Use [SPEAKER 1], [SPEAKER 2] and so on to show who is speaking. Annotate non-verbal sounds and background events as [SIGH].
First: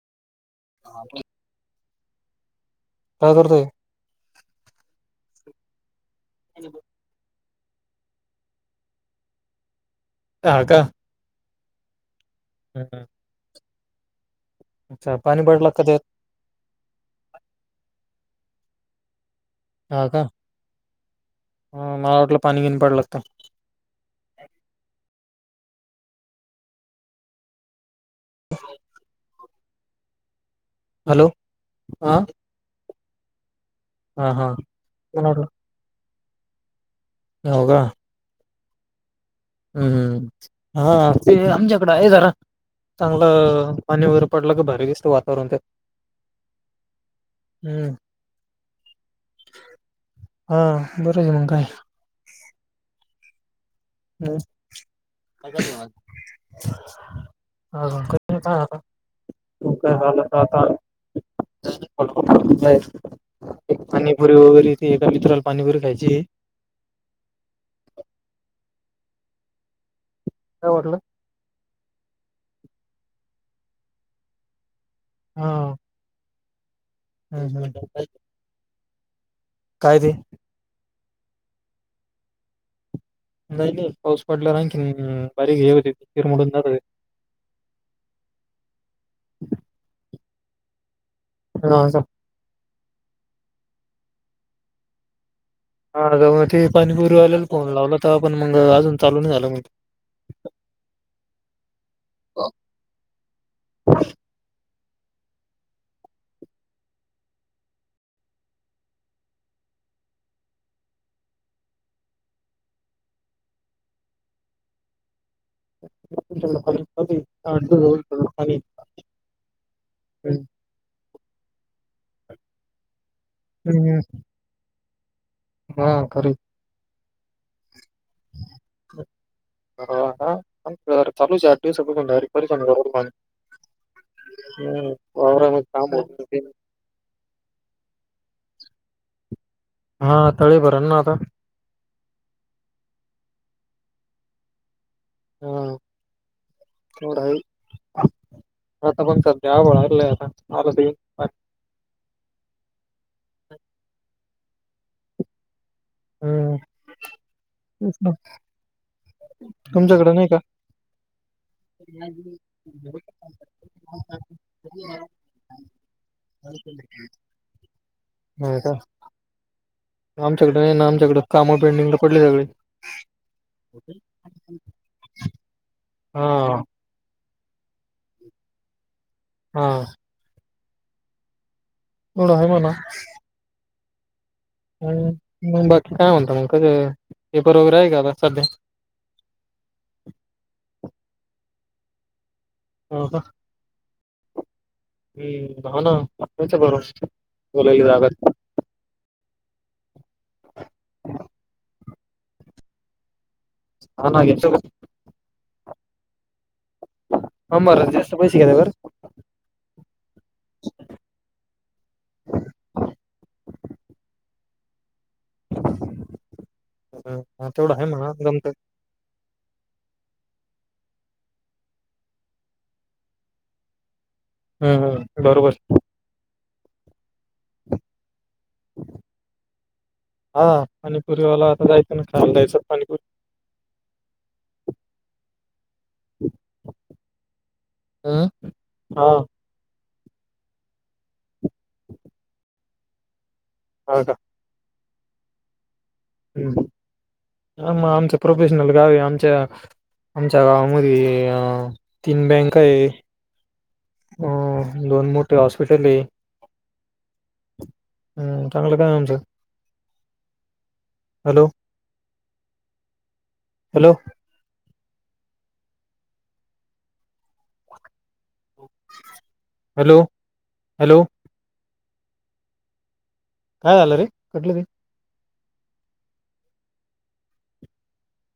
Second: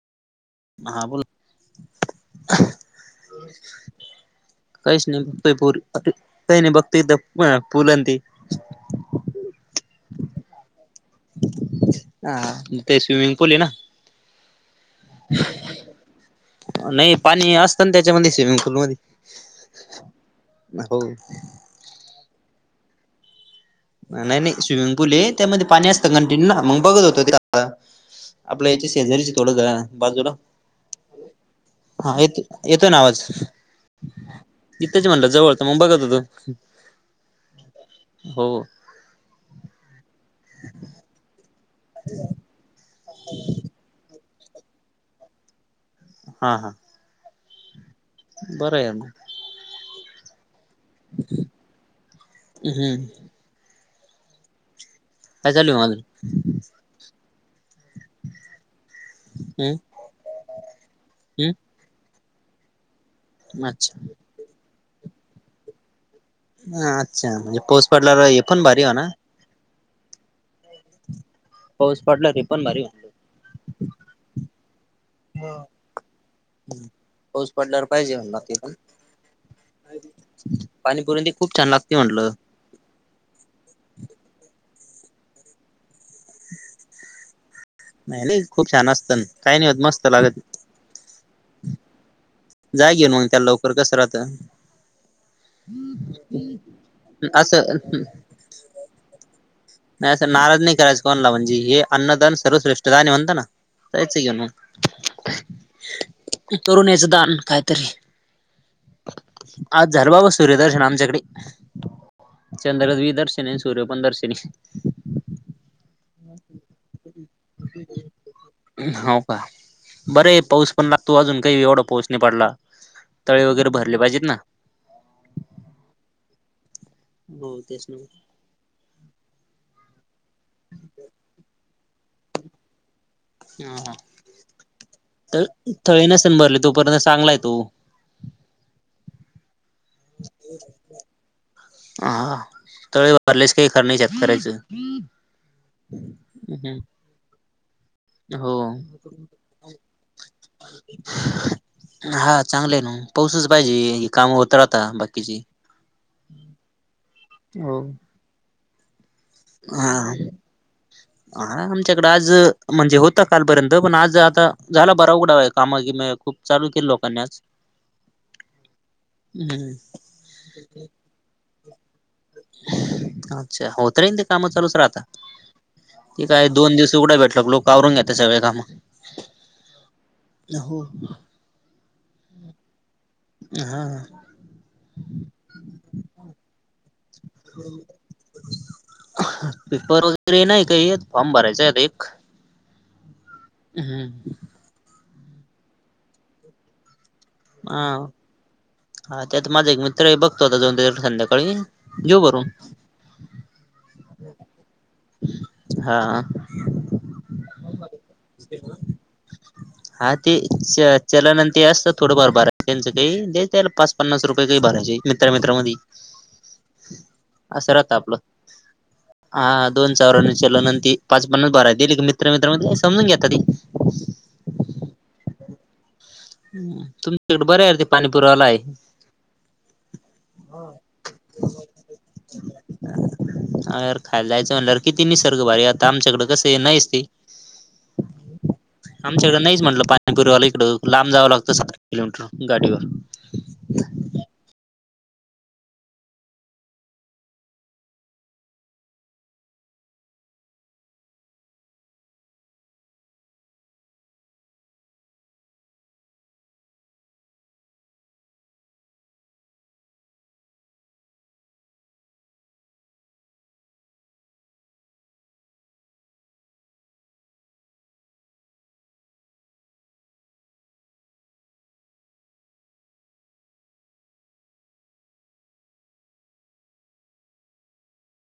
[SPEAKER 1] हां बोल
[SPEAKER 2] काय करतोय?
[SPEAKER 1] काहीच नाही बघतोय प काही नाही बघत इथं ह फुल आण ते
[SPEAKER 2] हा का
[SPEAKER 1] हा ते स्विमिंग पूल आहे ना
[SPEAKER 2] अच्छा पाणी बडला कधी
[SPEAKER 1] नाही पाणी असतं ना त्याच्यामध्ये स्विमिंग पूल मध्ये
[SPEAKER 2] हा का
[SPEAKER 1] हो
[SPEAKER 2] मला वाटलं पाणी, बिनी पडल का काय
[SPEAKER 1] नाही, नाही स्विमिंग पूल आहे त्यामध्ये पाणी असतं कंटिन्यू ना मग बघत होत आपल्या याच्या शेजारीची थोडं घर बाजूला
[SPEAKER 2] हॅलो
[SPEAKER 1] हा येत येतोय ना आवाज
[SPEAKER 2] हा हा
[SPEAKER 1] इथंच
[SPEAKER 2] मला
[SPEAKER 1] म्हणलं
[SPEAKER 2] वाटलं
[SPEAKER 1] जवळ मु बगत होतो
[SPEAKER 2] हो का
[SPEAKER 1] हो
[SPEAKER 2] हम् हा ते आमच्याकडं आहे जरा चांगलं पानी र पडलं क भारी दिसत वातावरण ते
[SPEAKER 1] हा, हा
[SPEAKER 2] हम्म
[SPEAKER 1] बरं आहे आता
[SPEAKER 2] हा बरय मग काय
[SPEAKER 1] हम्म काय चालू आहे मग अजून
[SPEAKER 2] [UNINTELLIGIBLE]
[SPEAKER 1] हम
[SPEAKER 2] ता आता [UNINTELLIGIBLE]
[SPEAKER 1] अच्छा
[SPEAKER 2] पाणीपुरी वगैरे ते एका मित्राल पाणी पुरी खायचीय
[SPEAKER 1] ह अच्छा म्हणजे पाऊस पडलावर हे पण भारी वा ना
[SPEAKER 2] काय वाटलं?
[SPEAKER 1] पाऊस पडला ते पण भारी
[SPEAKER 2] हाव
[SPEAKER 1] हम्म, पाऊस पडल्यावर पाहिजे म्हणार ते पण.
[SPEAKER 2] काय तेे?
[SPEAKER 1] पाणीपुरणली खूप छान लागते म्हणलं.
[SPEAKER 2] नाही, नाही पाऊस पडला नाही की आणखीन, बारीक हे होतय ते, तिरमडून जात्यात.
[SPEAKER 1] नाही, नाही खूप छान असतन, काय नाही होत मस्त लागत.
[SPEAKER 2] हां.
[SPEAKER 1] जाय घेऊन मंग, त्याला लवकर कसं राहतंन.
[SPEAKER 2] हा मग ते पाणीपुरी आल्याला फोन
[SPEAKER 1] असं
[SPEAKER 2] लावलाता, पण मंग अजून चालू नाही झालं म्हग.
[SPEAKER 1] नाही अस नाराज नाही करायचं कोणला, म्हणजे हे अन्नदान सर्वश्रेष्ठदान हाय म्हणत ना. जायच घेऊन मंग. करून यायचं दान, कायतरी. आज झालं बाबा सूर्यदर्शन आमच्याकडे. चंद्र बी दर्शिनी हाय, सूर्य पण दर्शिनी.
[SPEAKER 2] तुमच्याकडे पाणी चालू आहे? आठ दिवस झाले तुमच्याकडे पाणी
[SPEAKER 1] हाव का.
[SPEAKER 2] आहे.
[SPEAKER 1] बरे पाऊस पण लागतो अजून काही एवढा पाऊस नाही पडला, तळे वगैरे भरले
[SPEAKER 2] हम्म
[SPEAKER 1] पाहिजेत ना.
[SPEAKER 2] हा, खरीच.
[SPEAKER 1] हो तेच नव्ह.
[SPEAKER 2] [UNINTELLIGIBLE] [UNINTELLIGIBLE]
[SPEAKER 1] हा, हा
[SPEAKER 2] हम्म
[SPEAKER 1] त,
[SPEAKER 2] वावरामध्ये काम होत
[SPEAKER 1] थळी
[SPEAKER 2] नाही
[SPEAKER 1] नसेन
[SPEAKER 2] काही नाही.
[SPEAKER 1] भरले तोपर्यंत चांगलाय तो.
[SPEAKER 2] हा तळे भरणं ना आता?
[SPEAKER 1] हा, तळे भरलेस काही खर नाही शेत करायचं.
[SPEAKER 2] हो. तेवढा हाय,
[SPEAKER 1] हो
[SPEAKER 2] आता पण सध्या आभाळ आलेलंय आता, आता ते.
[SPEAKER 1] हा चांगले आहे नवं, पाऊसच पाहिजे काम होत राहता बाकीची.
[SPEAKER 2] हम्
[SPEAKER 1] हो
[SPEAKER 2] तेच ना, तुमच्याकडे नाही का?
[SPEAKER 1] हाय आमच्याकड आज, म्हणजे
[SPEAKER 2] नाही
[SPEAKER 1] होता कालपर्यंत पण आज आता, झाला बरा उघडावा आहे कामा गिम खूप. चालू केलं लोकांनी आज.
[SPEAKER 2] होय का.
[SPEAKER 1] हम्म.
[SPEAKER 2] आमच्याकड नाही ना, आमच्याकड काम पेंडिंग र कुठले सगळे?
[SPEAKER 1] अच्छा, होत रे ते काम चालूच राहता. ती काय
[SPEAKER 2] हा
[SPEAKER 1] दोन दिवस उघडं भेटला की, लोक आवरून घेत सगळे काम.
[SPEAKER 2] हा.
[SPEAKER 1] य हो.
[SPEAKER 2] तेवढ आहे म्हणा.
[SPEAKER 1] हा.
[SPEAKER 2] ह, मग बाकी काय म्हणता मंग, कस पेपर वगैरे आहे का आता, सध्या.
[SPEAKER 1] पेपर वगैरे हे नाही काही येत, फॉर्म भरायचं आहे एक.
[SPEAKER 2] हो का.
[SPEAKER 1] हम्म.
[SPEAKER 2] हम्म, हा ना यायचं भरून.
[SPEAKER 1] हा, हा त्यात माझा एक मित्र हाय, बघतो आता जाऊन त्याच्याकडं संध्याकाळी. घेऊ भरून?
[SPEAKER 2] हा ना, [UNINTELLIGIBLE]
[SPEAKER 1] हा.
[SPEAKER 2] फॉर्म भरायला जास्त पैसे [UNINTELLIGIBLE] बर.
[SPEAKER 1] हा, ते च चलन अन् ते असत्यात थोडंफार भार त्यांच ते देत्याल पाच, पन्नास रुपये काही भारायचे. मित्रा-मित्रा मधी,
[SPEAKER 2] बरं हा
[SPEAKER 1] असं
[SPEAKER 2] तेवढं आहे
[SPEAKER 1] राहत
[SPEAKER 2] म्हणा
[SPEAKER 1] आपलं.
[SPEAKER 2] जमतं
[SPEAKER 1] हा, दोन [UNINTELLIGIBLE] चलन अन् ते पाच पन्नास भराय दिली मित्र, मित्र मधी समजून घेता ते.
[SPEAKER 2] हं, हं बरोबर.
[SPEAKER 1] तुमच्याकडे बराय आहे ते, पाणी पुुरीवाला आहे.
[SPEAKER 2] हा, पाणीपुरीवाला आता जायचं ना, खायला द्यायचं पाणीपूरी.
[SPEAKER 1] अर खायला जायचं म्हणल्यावर, किती निसर्ग भारी आता आमच्याकडे कसे नाहीस ते.
[SPEAKER 2] [UNINTELLIGIBLE] हा.
[SPEAKER 1] आमच्याकडे नाहीच म्हटलं, पाणीपुरीवाला इकडं लांब जावं लागतं, सतरा किलोमीटर गाडीवर.
[SPEAKER 2] होय का? हं. म आमच प्रोफेशनल गावी आमच्या आमच्या गावामध्ये तीन बँका आहे. अ दोन मोठे हॉस्पिटल आहे. हं, चांगला काम [UNINTELLIGIBLE] तुमचं. हॅलो? हॅलो? हॅलो? हॅलो? काय झालं रे? कटलं रे.